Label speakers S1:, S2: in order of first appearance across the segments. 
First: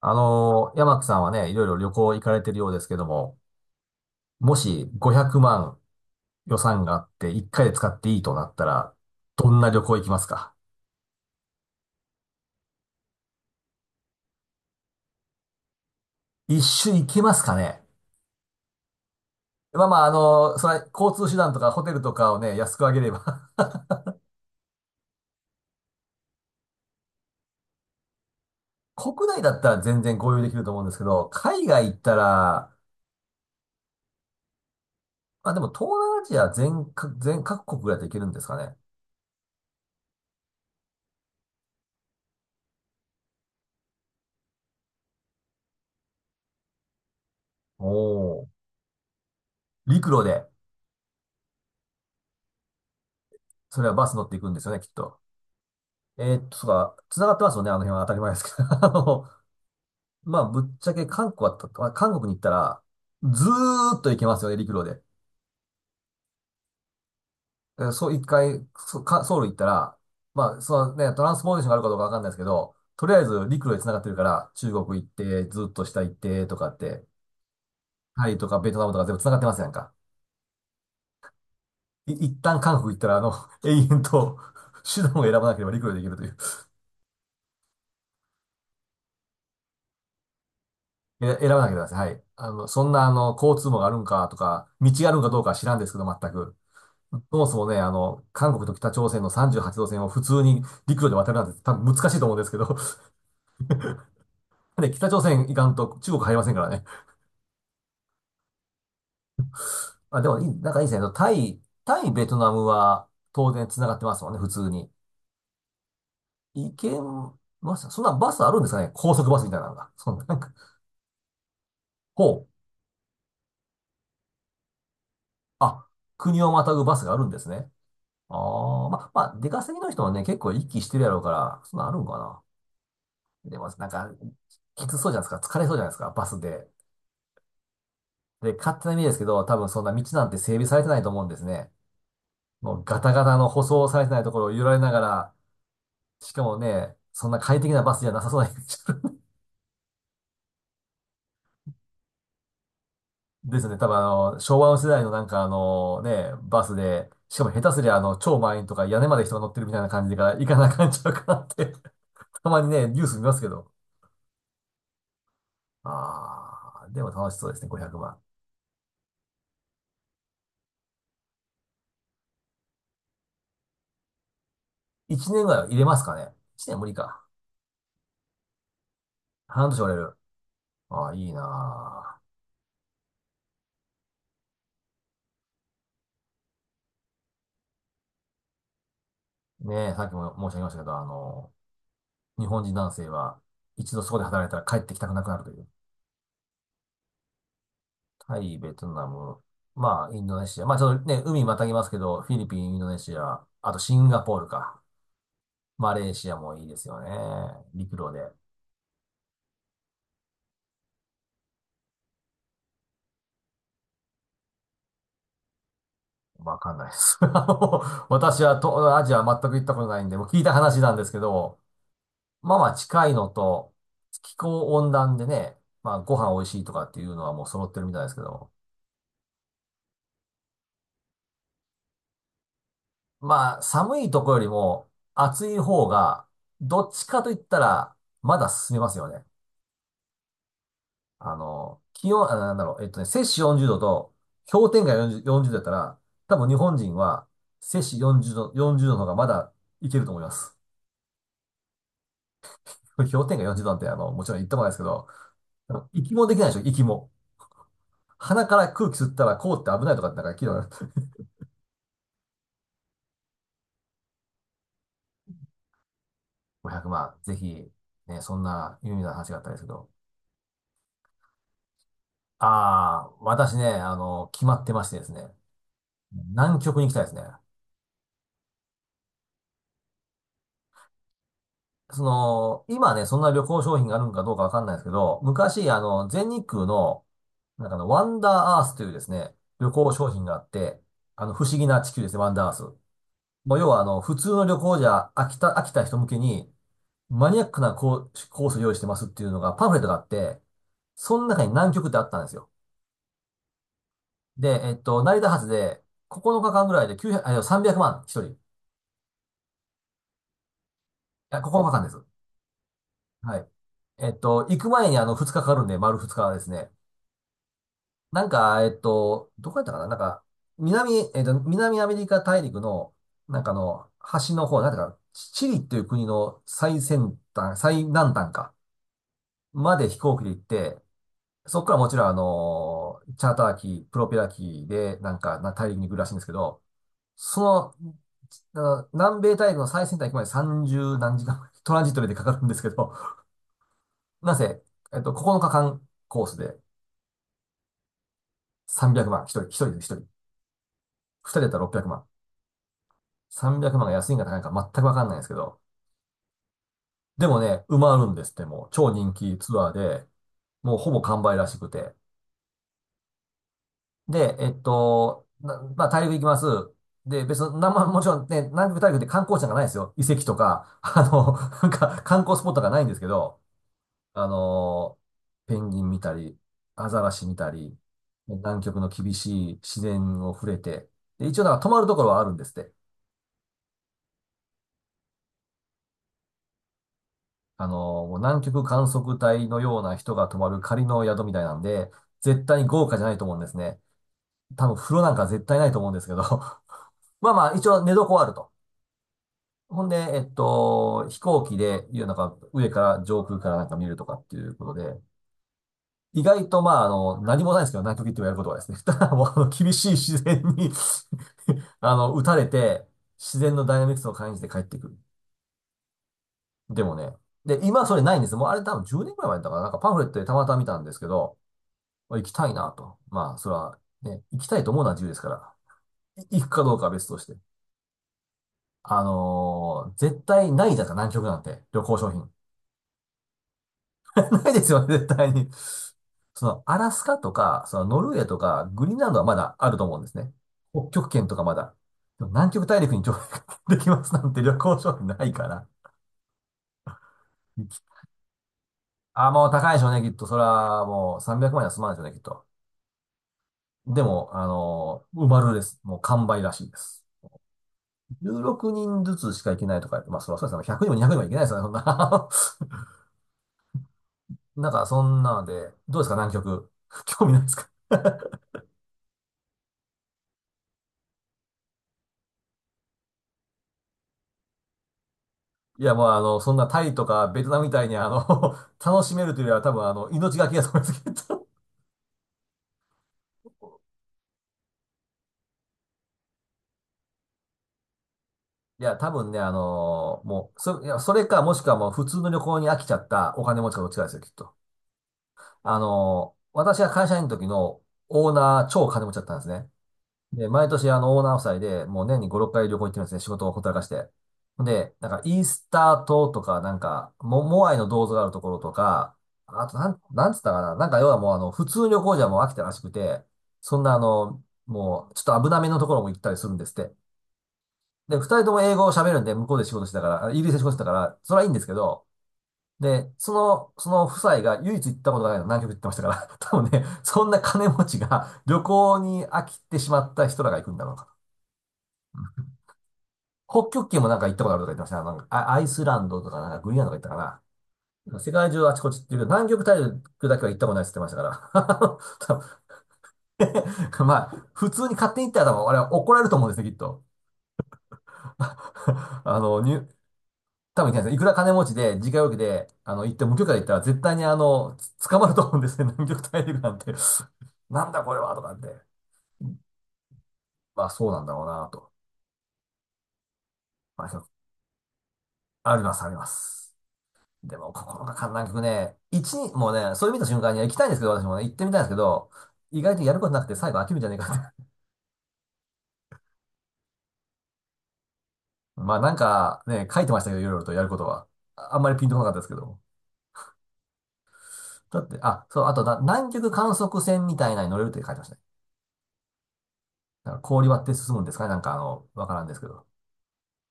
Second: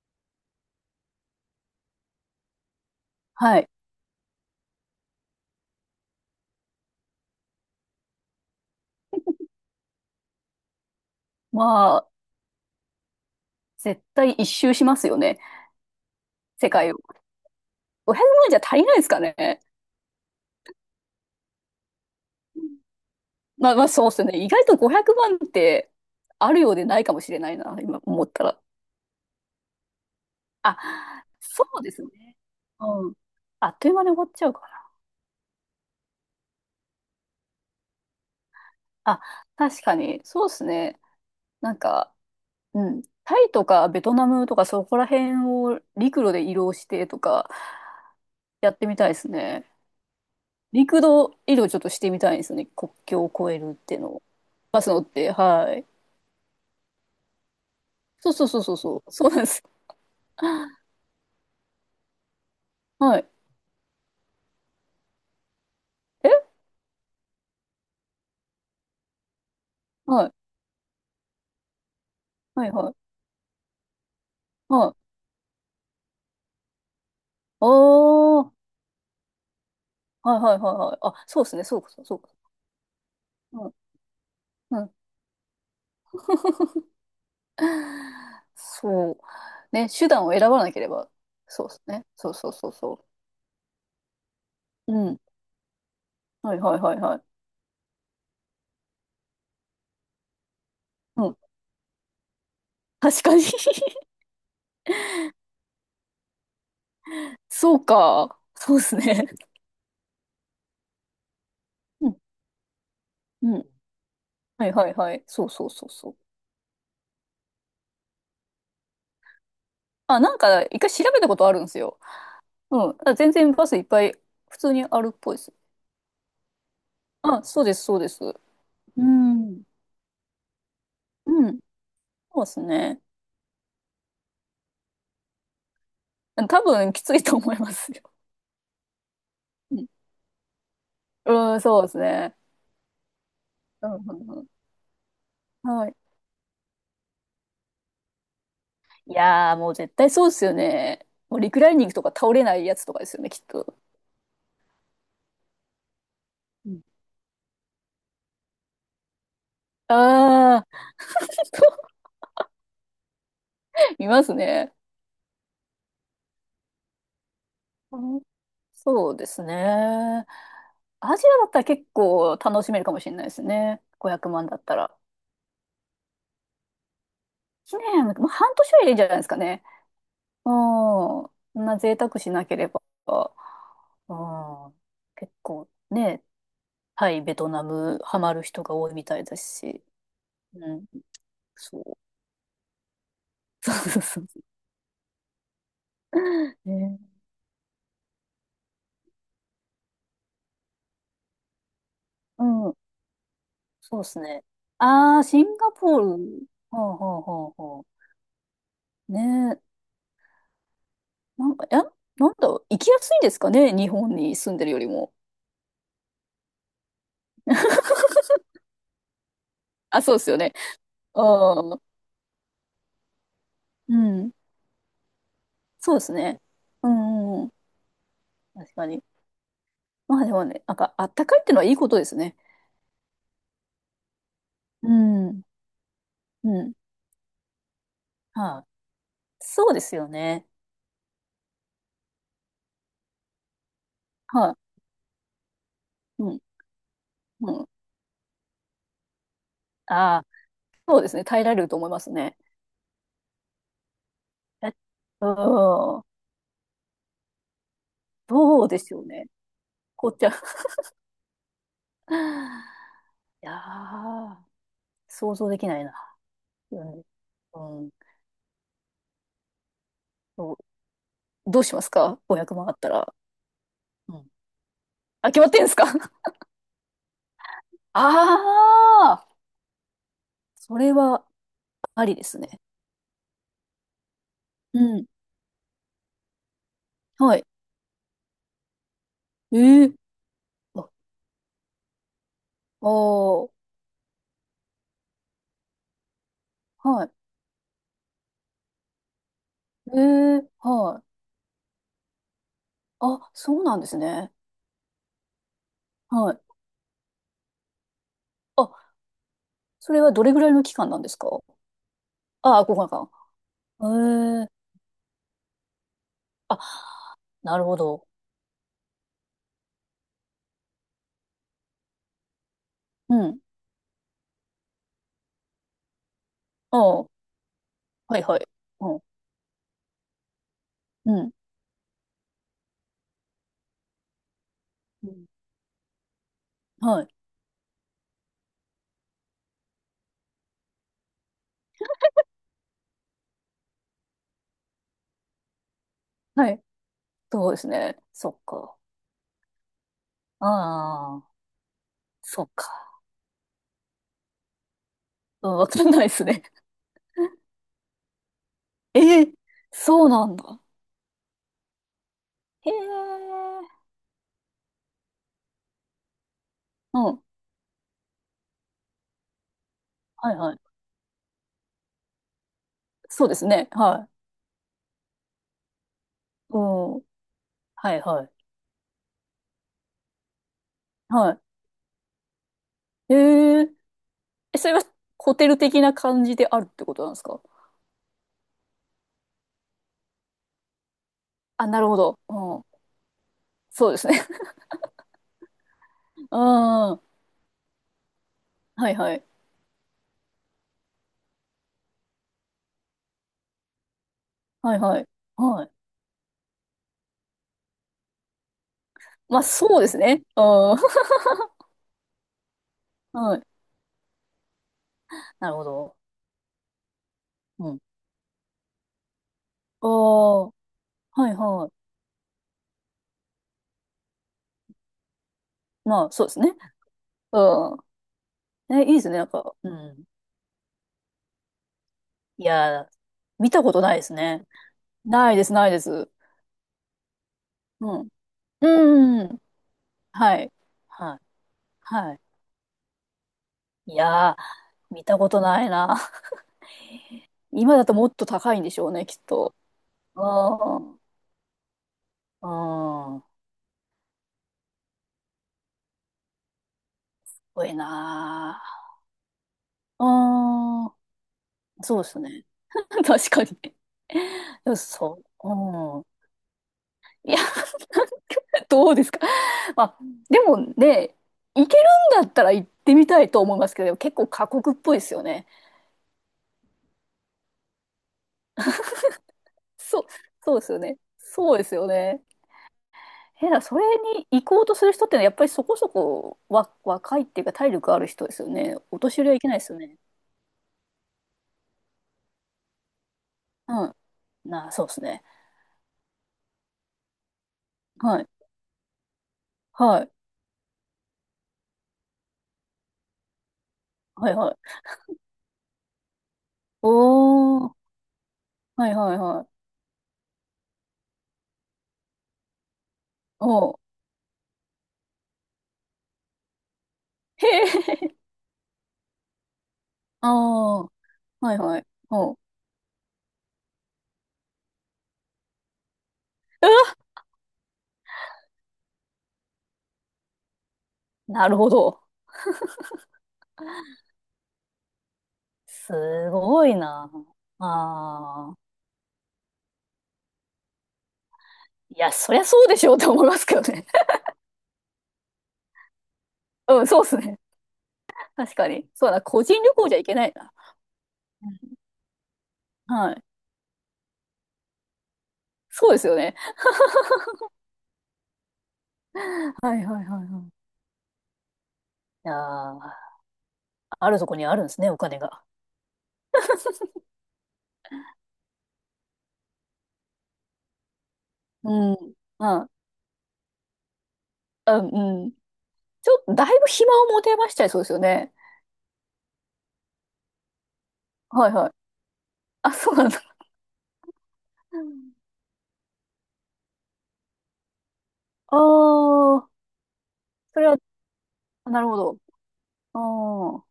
S1: 山木さんはね、いろいろ旅行行かれてるようですけども、
S2: はい。
S1: もし500万予算があって1回で使っていいとなったら、どんな旅行行きますか？
S2: まあ、絶対一周しますよね。
S1: 一
S2: 世界
S1: 周
S2: を。
S1: 行けますかね？
S2: 500万じゃ足りないですかね。
S1: まあまあ、それは交通手段とかホテルとかをね、安くあげれば、
S2: まあまあ、そうっすね。意外と500万ってあるようでないかもしれないな、今思ったら。
S1: 国内だったら全然合流できると
S2: あ、
S1: 思うんですけど、
S2: そ
S1: 海
S2: う
S1: 外
S2: で
S1: 行っ
S2: す
S1: た
S2: ね。
S1: ら、
S2: うん。あっという間に終わっちゃうかな。
S1: まあでも東南アジア全各国ぐらいで行けるんですかね？
S2: あ、確かに、そうですね。なんか、うん。タイとかベトナムとかそこら辺を陸路で移動してとか
S1: おー。
S2: やってみたいですね。
S1: 陸路で、
S2: 陸路移動ちょっとしてみたいですね。国境を越えるっ
S1: それは
S2: ていう
S1: バ
S2: の
S1: ス
S2: を。
S1: 乗っていくんですよね、
S2: バ
S1: き
S2: ス
S1: っ
S2: 乗っ
S1: と。
S2: て、はい。
S1: そうか、繋がってますよね、あの辺は当たり
S2: そ
S1: 前
S2: う
S1: です
S2: そうそう
S1: けど。
S2: そうそう。そうなんです。
S1: まあ、ぶっちゃけ韓国まあ韓国に行ったら、
S2: はい。
S1: ずーっと行けますよね、陸路で。
S2: え
S1: えそう、一回、ソウル行ったら、
S2: はい。
S1: まあ、そのね、トランスポーテーションがあるかどうかわかんないですけ
S2: はい
S1: ど、
S2: はい。
S1: とりあえず陸路で繋がってるから、中国
S2: は
S1: 行っ
S2: い。
S1: て、ずっと下行って、とかって、
S2: あ
S1: タイと
S2: あ。
S1: かベトナムとか全部繋がってますやんか。
S2: はいはいはいはい。あ、そうですね。そうかそうかそうか。
S1: 一旦韓国行ったら、
S2: う
S1: 永
S2: ん。
S1: 遠と
S2: うん。
S1: 手段を選ばなければ陸路で行けるという。
S2: そう。ね、手段を選ばなければ。
S1: 選ば
S2: そ
S1: な
S2: う
S1: け
S2: で
S1: れば
S2: す
S1: ですね、は
S2: ね。
S1: い。
S2: そうそうそう
S1: そん
S2: そ
S1: な、交通網があるんかとか、道
S2: う。
S1: が
S2: う
S1: ある
S2: ん。
S1: んかどうかは知らんですけど、全
S2: は
S1: く。
S2: いはいはいはい。
S1: そもそもね、韓国と北朝鮮の38度線を普通に陸路で
S2: う
S1: 渡
S2: ん。
S1: るなんて多分難しいと思うんですけど、
S2: 確かに。
S1: で、北朝鮮行かんと中国入りませんからね。
S2: そうか。そうですね。
S1: まあ、でもいい、なんかいいですね。タ
S2: う
S1: イ、
S2: ん。
S1: ベトナムは当
S2: うん。
S1: 然繋がってますもんね、普
S2: は
S1: 通
S2: いは
S1: に。
S2: いはい。そうそうそうそう。
S1: 行けました。そんなバスあるんですかね、高速バスみたいなのが。そん
S2: あ、
S1: な、なんか、
S2: 一回調べたことあるんですよ。
S1: ほう。
S2: うん。あ、全然バスいっぱい普通にあるっぽいです。
S1: あ、国をまたぐバスがあるんで
S2: あ、
S1: す
S2: そう
S1: ね。
S2: です、そうです。
S1: ああ、
S2: う
S1: まあ、出
S2: ん。
S1: 稼ぎの人はね、結構行きしてるやろうか
S2: うん。
S1: ら、そんなんあるんかな。
S2: そうですね。
S1: でも、なんか、きつそうじゃないですか。疲れそうじゃないですか、バス
S2: 多
S1: で。
S2: 分きついと思いますよ。
S1: で、勝手な意味ですけど、多分
S2: う
S1: そん
S2: ん、
S1: な道なんて整備されてないと思うんです
S2: うん、
S1: ね。
S2: そうですね。
S1: もうガタガタの舗
S2: う
S1: 装
S2: ん、う
S1: されてないと
S2: ん、
S1: こ
S2: う
S1: ろ
S2: ん、
S1: を揺られながら、
S2: はい。
S1: しかもね、そんな快適なバスじゃなさそうな、
S2: い やー、もう絶対そうですよね。もうリクライニングとか倒れないやつとかですよね、きっ
S1: です
S2: と。
S1: ね。多分昭和の世代のなんかね、バ
S2: う
S1: ス
S2: ん。
S1: で、しかも下手すりゃ超満員とか屋根まで人が乗ってるみたいな感じから行か
S2: あ
S1: な
S2: あ。
S1: あかんちゃうかなって、 たまにね、ニュース見ますけど。
S2: 見ますね。
S1: でも楽しそうですね、500
S2: う
S1: 万。
S2: ん、そうですね。アジアだったら結構楽しめるかもしれないですね。500万だったら。
S1: 1年ぐらいは入れますかね。1年無理か。
S2: 1年、まあ、半年はいいんじゃないですかね。
S1: 半年折れる。
S2: ああ、
S1: い
S2: そ
S1: い
S2: んな贅
S1: な。
S2: 沢しなければ。ああ、結構ね、タイ、ベトナム、ハマる人が多いみたいだし、
S1: さっきも申し上げまし
S2: う
S1: たけ
S2: ん、
S1: ど、
S2: そう。
S1: 日本人男性は
S2: そう
S1: 一度そこ
S2: そ
S1: で
S2: うそ
S1: 働いたら帰ってきたくなくなるという。
S2: う。ね、
S1: タイ、ベトナム、まあ、インドネシア。まあ、ちょっとね、海またぎますけど、フィ
S2: う
S1: リピン、
S2: ん、
S1: インドネシア、あとシ
S2: そうで
S1: ン
S2: す
S1: ガポー
S2: ね。
S1: ルか。
S2: ああ、シンガ
S1: マ
S2: ポー
S1: レーシア
S2: ル。
S1: もいいです
S2: ほう
S1: よね。
S2: ほうほうほ
S1: 陸路で。
S2: う。ねえ、なんか、え、行きやすいんですかね、日本に住んでるよりも。
S1: わかんないです。私は東アジアは全く行ったことな
S2: あ、
S1: いん
S2: そ
S1: で、
S2: うで
S1: もう
S2: すよ
S1: 聞いた
S2: ね。
S1: 話なんですけど、
S2: ああ、
S1: まあまあ近いのと、
S2: うん、
S1: 気候温暖でね、
S2: そ
S1: ま
S2: う
S1: あ
S2: です
S1: ご飯
S2: ね。
S1: 美味しいとか
S2: う
S1: っていうの
S2: ん、
S1: は
S2: うん
S1: も
S2: う
S1: う
S2: ん、
S1: 揃ってるみたいですけど、
S2: 確かに。まあでもね、あったかいってのはいいことですね。
S1: まあ、寒いとこよりも
S2: うん、
S1: 暑い方が、
S2: うん。
S1: どっちかと言ったら、まだ
S2: は
S1: 進めますよね。
S2: い。そうですよね。
S1: 気温、摂氏40度と
S2: は
S1: 氷点下40度だったら、
S2: い。う
S1: 多
S2: ん、
S1: 分日本人は
S2: うん。
S1: 摂氏40度の方がまだいけると
S2: あ
S1: 思い
S2: あ、
S1: ます。
S2: そうですね。耐えられると思いますね。
S1: 氷点下40度なんて、もちろん言ってもないで
S2: え、
S1: すけど、
S2: うん。
S1: 息もできないでしょ、息も。鼻か
S2: そう
S1: ら
S2: で
S1: 空
S2: す
S1: 気
S2: よ
S1: 吸った
S2: ね。
S1: ら凍って危ないとか
S2: こ
S1: って
S2: っ
S1: なん
S2: ち
S1: か
S2: ゃ。
S1: 聞いたことある。
S2: いやー、想像できないな。
S1: 500
S2: うん。
S1: 万、ぜひ、
S2: うん。
S1: ね、そんな有名な話があったんですけど。
S2: そう、どうしますか？ 500 万あった
S1: ああ、
S2: ら。
S1: 私ね、
S2: うん。
S1: 決まってましてですね。
S2: あ、決まってんですか？
S1: 南極に行きたいですね。
S2: ああ、それは
S1: そ
S2: ありですね。
S1: の、今ね、そんな旅行商品があるのかどうかわかんないで
S2: う
S1: すけ
S2: ん。
S1: ど、昔、全日空の、
S2: はい。
S1: なんかワンダーアースというですね、
S2: え
S1: 旅行
S2: ー、
S1: 商品があって、
S2: あ、
S1: 不思議な地球ですね、ワンダーアース。
S2: あー、
S1: もう要は、普通の旅行じゃ飽きた人向けに、
S2: はい。
S1: マニアックなコースを用意してますっていうのが、パンフレット
S2: え
S1: があって、
S2: ー、はい。
S1: その中に南極ってあったんですよ。
S2: あ、そうなんですね。
S1: で、成田発で、9
S2: はい。
S1: 日間ぐらいで900、あ、いや、300万、一人。い
S2: あ、それはどれぐらいの期間なんですか？
S1: や、9日間です。
S2: ああ、5日
S1: はい。
S2: 間。へえ。
S1: 行く前に2日かかるんで、丸2日です
S2: あ、
S1: ね。
S2: なるほど。
S1: なんか、どこやったかな、なんか、南、えっと、南アメリカ大陸の、
S2: うん。
S1: なんか端の方、なんていうか、チチリっていう国の
S2: あ
S1: 最
S2: あ、
S1: 先端、最南
S2: はい
S1: 端
S2: はい。
S1: か、
S2: うん。
S1: まで飛行機で行って、
S2: うん。
S1: そこからもちろんチャーター機、プロペラ機で、
S2: う
S1: なん
S2: ん、
S1: か、大陸に行くらしいんですけど、
S2: はい。
S1: その、南米大陸の最先端行くまで30何時間、トランジットでかかるんですけど、なぜ、9日間コース
S2: は
S1: で、
S2: い。そうですね。そっか。
S1: 300万。一人、一人で一人。
S2: ああ、
S1: 二人だったら600万。
S2: そっか。
S1: 300万が安いんか高いんか全くわかんないんですけ
S2: うん、
S1: ど。
S2: わかんないですね。
S1: でもね、埋まるんですって、もう。超人
S2: ええ、
S1: 気ツアー
S2: そ
S1: で、
S2: うなんだ。
S1: もうほぼ完売らしくて。
S2: へえ。
S1: で、まあ、大陸行きます。
S2: うん。
S1: で、別に、なんも、もちろんね、南極大陸って観光地なんかないですよ。遺跡
S2: は
S1: と
S2: いはい。
S1: か、なんか観光スポットがないんですけ
S2: そうで
S1: ど、
S2: すね。はい。
S1: あの、ペンギン見たり、
S2: う
S1: ア
S2: ん。
S1: ザラシ見たり、
S2: はいはい。
S1: 南極の厳しい自然を触れて、で、一
S2: は
S1: 応なんか泊まるところはあるんですって。
S2: い。へえ。え、それはホテル的な感じであるってことなんですか？
S1: もう南極観測隊のような人が泊まる仮の宿みたいなん
S2: あ、なる
S1: で、
S2: ほど。う
S1: 絶対
S2: ん。
S1: に豪華じゃないと思うんですね。
S2: そうですね。
S1: 多分風呂なんか絶対ないと思うんですけど。
S2: う ん。
S1: まあまあ、一応寝床はあると。
S2: はいはい。
S1: ほんで、飛行機で、いうなんか上から上空からなんか見るとかっていうこと
S2: はいは
S1: で、
S2: い。はい。
S1: 意外とまあ、何もないですけど、南極行ってもやることはですね。ただもう、
S2: ま
S1: あ
S2: あ
S1: の厳
S2: そう
S1: し
S2: で
S1: い
S2: す
S1: 自
S2: ね。う
S1: 然に、
S2: ん。
S1: 打たれて、
S2: は
S1: 自
S2: い。
S1: 然のダイナミクスを感じて帰ってくる。
S2: なるほど。
S1: でもね、で、
S2: うん。
S1: 今それないんです。もうあれ多分10年くらい前だったから、なんか
S2: あ
S1: パンフレットでた
S2: あ、
S1: ま
S2: は
S1: たま見たんですけ
S2: い
S1: ど、
S2: は
S1: 行きたいなと。まあ、それはね、行きたいと思うのは自由ですから、
S2: い。まあそうです
S1: 行く
S2: ね。
S1: かどうかは別として。
S2: うん。え、いいですね。うん。
S1: 絶対ないじゃないですか、南極なんて、旅行商品。
S2: いやー、見たことないです ね。
S1: ないですよね、絶
S2: な
S1: 対
S2: いで
S1: に。
S2: す、ないです。
S1: その、アラスカとか、その、
S2: う
S1: ノ
S2: ん。
S1: ルウェーと
S2: う
S1: か、グリーンランド
S2: ん、
S1: は
S2: う
S1: ま
S2: ん、
S1: だあると思うんですね。
S2: はい。
S1: 北極
S2: はい。
S1: 圏とかまだ。
S2: はい。
S1: でも南極大陸に上陸 でき
S2: い
S1: ますなん
S2: やー、
S1: て 旅行商
S2: 見
S1: 品
S2: た
S1: な
S2: こ
S1: い
S2: と
S1: か
S2: な
S1: ら。
S2: いな。今だともっと高いんでしょうね、きっ
S1: あ、もう
S2: と。
S1: 高いでしょうね、きっ
S2: う
S1: と。それ
S2: ん。
S1: は
S2: うん。
S1: もう300万円は済まないでしょうね、きっと。
S2: 多
S1: でも、埋まるです。もう完売らしいです。
S2: い
S1: 16
S2: な
S1: 人ずつしか行けないとか言
S2: ー。
S1: って、まあ、それはそうですね。100
S2: う
S1: 人
S2: ん。
S1: も200人も行けないですよね、そん
S2: そうです
S1: な。
S2: ね。確かにね。
S1: な
S2: で
S1: ん
S2: も
S1: か、そ
S2: そ
S1: んなの
S2: う。
S1: で、
S2: う
S1: どうで
S2: ん。
S1: すか、南極。興味
S2: い
S1: な
S2: や、
S1: いですか？
S2: どうですか。まあ、でもね、行けるんだったら行ってみたいと思いますけど、結構過酷っぽいですよね。
S1: いや、もう、そんなタイとかベトナムみたいに、楽しめるというよりは、多分、
S2: そう、
S1: 命がけ
S2: そう
S1: や
S2: で
S1: と
S2: す
S1: 思
S2: よ
S1: いま
S2: ね。
S1: すけど。
S2: そうですよね。えだから、それに行こうとする人ってのは、やっぱりそこそこ若いっていうか、体力ある人ですよね。
S1: いや、
S2: お
S1: 多
S2: 年寄
S1: 分
S2: りは
S1: ね、
S2: いけ
S1: あ
S2: ないですよね。
S1: の、もう、そ、いや、それか、もしくはもう、普通の旅行に飽きちゃったお金持ちか
S2: う
S1: どっち
S2: ん。
S1: かですよ、きっと。
S2: なあ、そうですね。
S1: 私が会社員の時の
S2: はい。
S1: オーナー、超金持ちだったんですね。
S2: はい。
S1: で、毎年あのオーナー夫妻で、もう年に5、6回旅行行ってるんですね。仕事をほったらかして。
S2: はいはい。
S1: で、なんかイースター島とか、
S2: お
S1: モア
S2: ー。
S1: イの銅像があるところと
S2: はいは
S1: か、
S2: いはい。
S1: あとなん、なんつったかな。なんか要はもうあの、普通旅行じゃもう飽きたらしくて、
S2: おー。
S1: そんなあの、もうちょっと危なめのところも行ったりするんですって。
S2: へえ。
S1: で、二人とも英語を喋るんで、向こうで仕事してたから、
S2: あ
S1: あイギリスで仕事して
S2: あ。
S1: たから、それはいいん
S2: はい
S1: ですけ
S2: はい。
S1: ど、
S2: おう。
S1: で、その夫妻が唯一行ったことがないの、南極行ってましたから、多
S2: う
S1: 分
S2: わ、
S1: ね、そんな金持ちが旅行に飽きてしまった人らが行くんだろうか
S2: なるほど。
S1: と。北極圏もなんか行ったことあるとか言ってましたね。なんかあアイスランドと
S2: す
S1: か、なんか
S2: ご
S1: グ
S2: い
S1: リーンランドとか
S2: な。
S1: 言っ
S2: あ
S1: たかな。世界
S2: あ。
S1: 中あちこちっていうけど、南極大陸だけは行ったことないって言ってましたから。
S2: いや、そ
S1: 多
S2: りゃそうでしょうって思いますけどね。
S1: 分 まあ、普通に勝手に行ったら多分、あれは怒られると思うんです ね、きっ
S2: うん、そう
S1: と。
S2: ですね。確かに。そうだ な、
S1: あ
S2: 個
S1: の、
S2: 人旅
S1: に、
S2: 行じゃいけないな。
S1: 多分行けないですね、いくら
S2: う
S1: 金持ち
S2: ん、
S1: で、自家用機で、
S2: は
S1: 行っ
S2: い。
S1: て、無許可で行ったら絶対にあの、つ捕まると思うんですね、
S2: そう です
S1: 南
S2: よ
S1: 極
S2: ね。
S1: 大陸なんて。なんだこれは、とかって。
S2: はいはいはいはい。い
S1: まあ、そうなんだろうな、と。
S2: やー、
S1: ま
S2: ある
S1: あ、
S2: とこにあるんですね、お金が。
S1: あります、あります。でも、心がか、なんかね、一日、もうね、それ見た瞬間に行きたいんですけど、私もね、行ってみたいんです
S2: う
S1: け
S2: ん。
S1: ど、
S2: あ、
S1: 意外とやることなくて最後飽きるんじゃねえかって。
S2: あ、うん。ちょっと、だいぶ暇を持てましちゃいそうですよね。
S1: まあなんかね、書いてましたけど、いろいろとやることは。
S2: はいはい。
S1: ああんまりピンとこなかったですけ
S2: あ、
S1: ど。
S2: そうなんだ。う
S1: だっ
S2: ん。
S1: て、あ、そう、あとな、南極観測船みたいなのに乗れるって書いてましたね。
S2: ああ、
S1: だから
S2: そ
S1: 氷
S2: れは、
S1: 割って進むんですかね、なんかあ
S2: なるほ
S1: の、
S2: ど。
S1: わからんですけど。
S2: ああ。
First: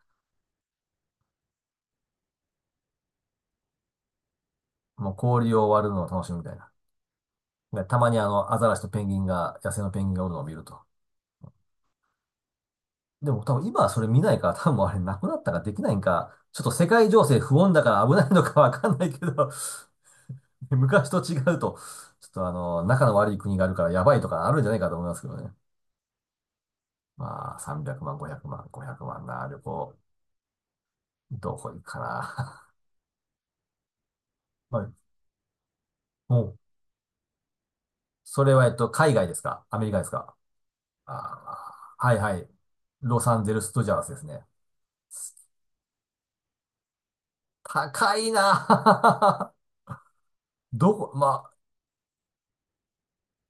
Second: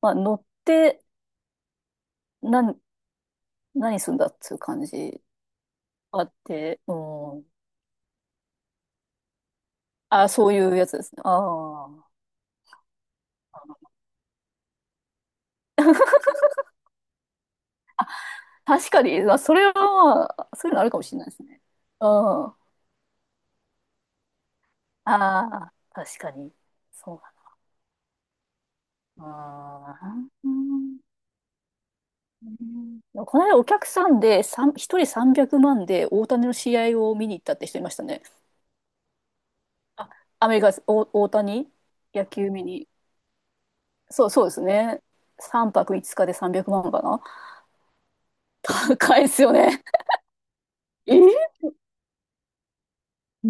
S2: まあ、乗って、なん、何すんだっていう感
S1: もう
S2: じ
S1: 氷を割るのを
S2: あ
S1: 楽し
S2: っ
S1: むみたいな。
S2: て、うん。
S1: でたまにあの、アザラシとペンギンが、野生のペンギンがお
S2: あ、
S1: るのを
S2: そ
S1: 見
S2: う
S1: る
S2: いう
S1: と。
S2: やつですね。ああ。
S1: でも多分今はそれ見ないから、多分あれなくなったかできないんか。ちょっと世界情勢不穏だから危ないのかわか
S2: 確
S1: ん
S2: か
S1: ないけ
S2: に、まあ、
S1: ど、
S2: それは、まあそ ういうのあるかも
S1: 昔
S2: しれ
S1: と
S2: ないで
S1: 違
S2: す
S1: う
S2: ね。
S1: と、
S2: うん。
S1: ちょっとあ
S2: あ
S1: の、仲の悪い国があるからやばいとかあるんじゃないかと思いますけどね。
S2: あ、確かに。そう
S1: まあ、300万、500万、500
S2: だ
S1: 万な旅行、
S2: な。うん。
S1: どこ行くか
S2: う
S1: な。
S2: ん、この間お客さんでさ ん
S1: は
S2: 一
S1: い。
S2: 人300万で大
S1: も
S2: 谷の
S1: う、
S2: 試合を見に行ったって人いましたね。
S1: それはえっと、海外ですか、アメリカで
S2: あ、
S1: すか？
S2: アメリカです、お
S1: あ
S2: 大谷
S1: ー、はい
S2: 野
S1: はい。
S2: 球見に。
S1: ロサンゼルス・ドジャースです
S2: そう、
S1: ね。
S2: そうですね。3泊5日で300万かな。
S1: 高い
S2: 高いです
S1: な。
S2: よね。
S1: どこ、
S2: え
S1: ま
S2: ー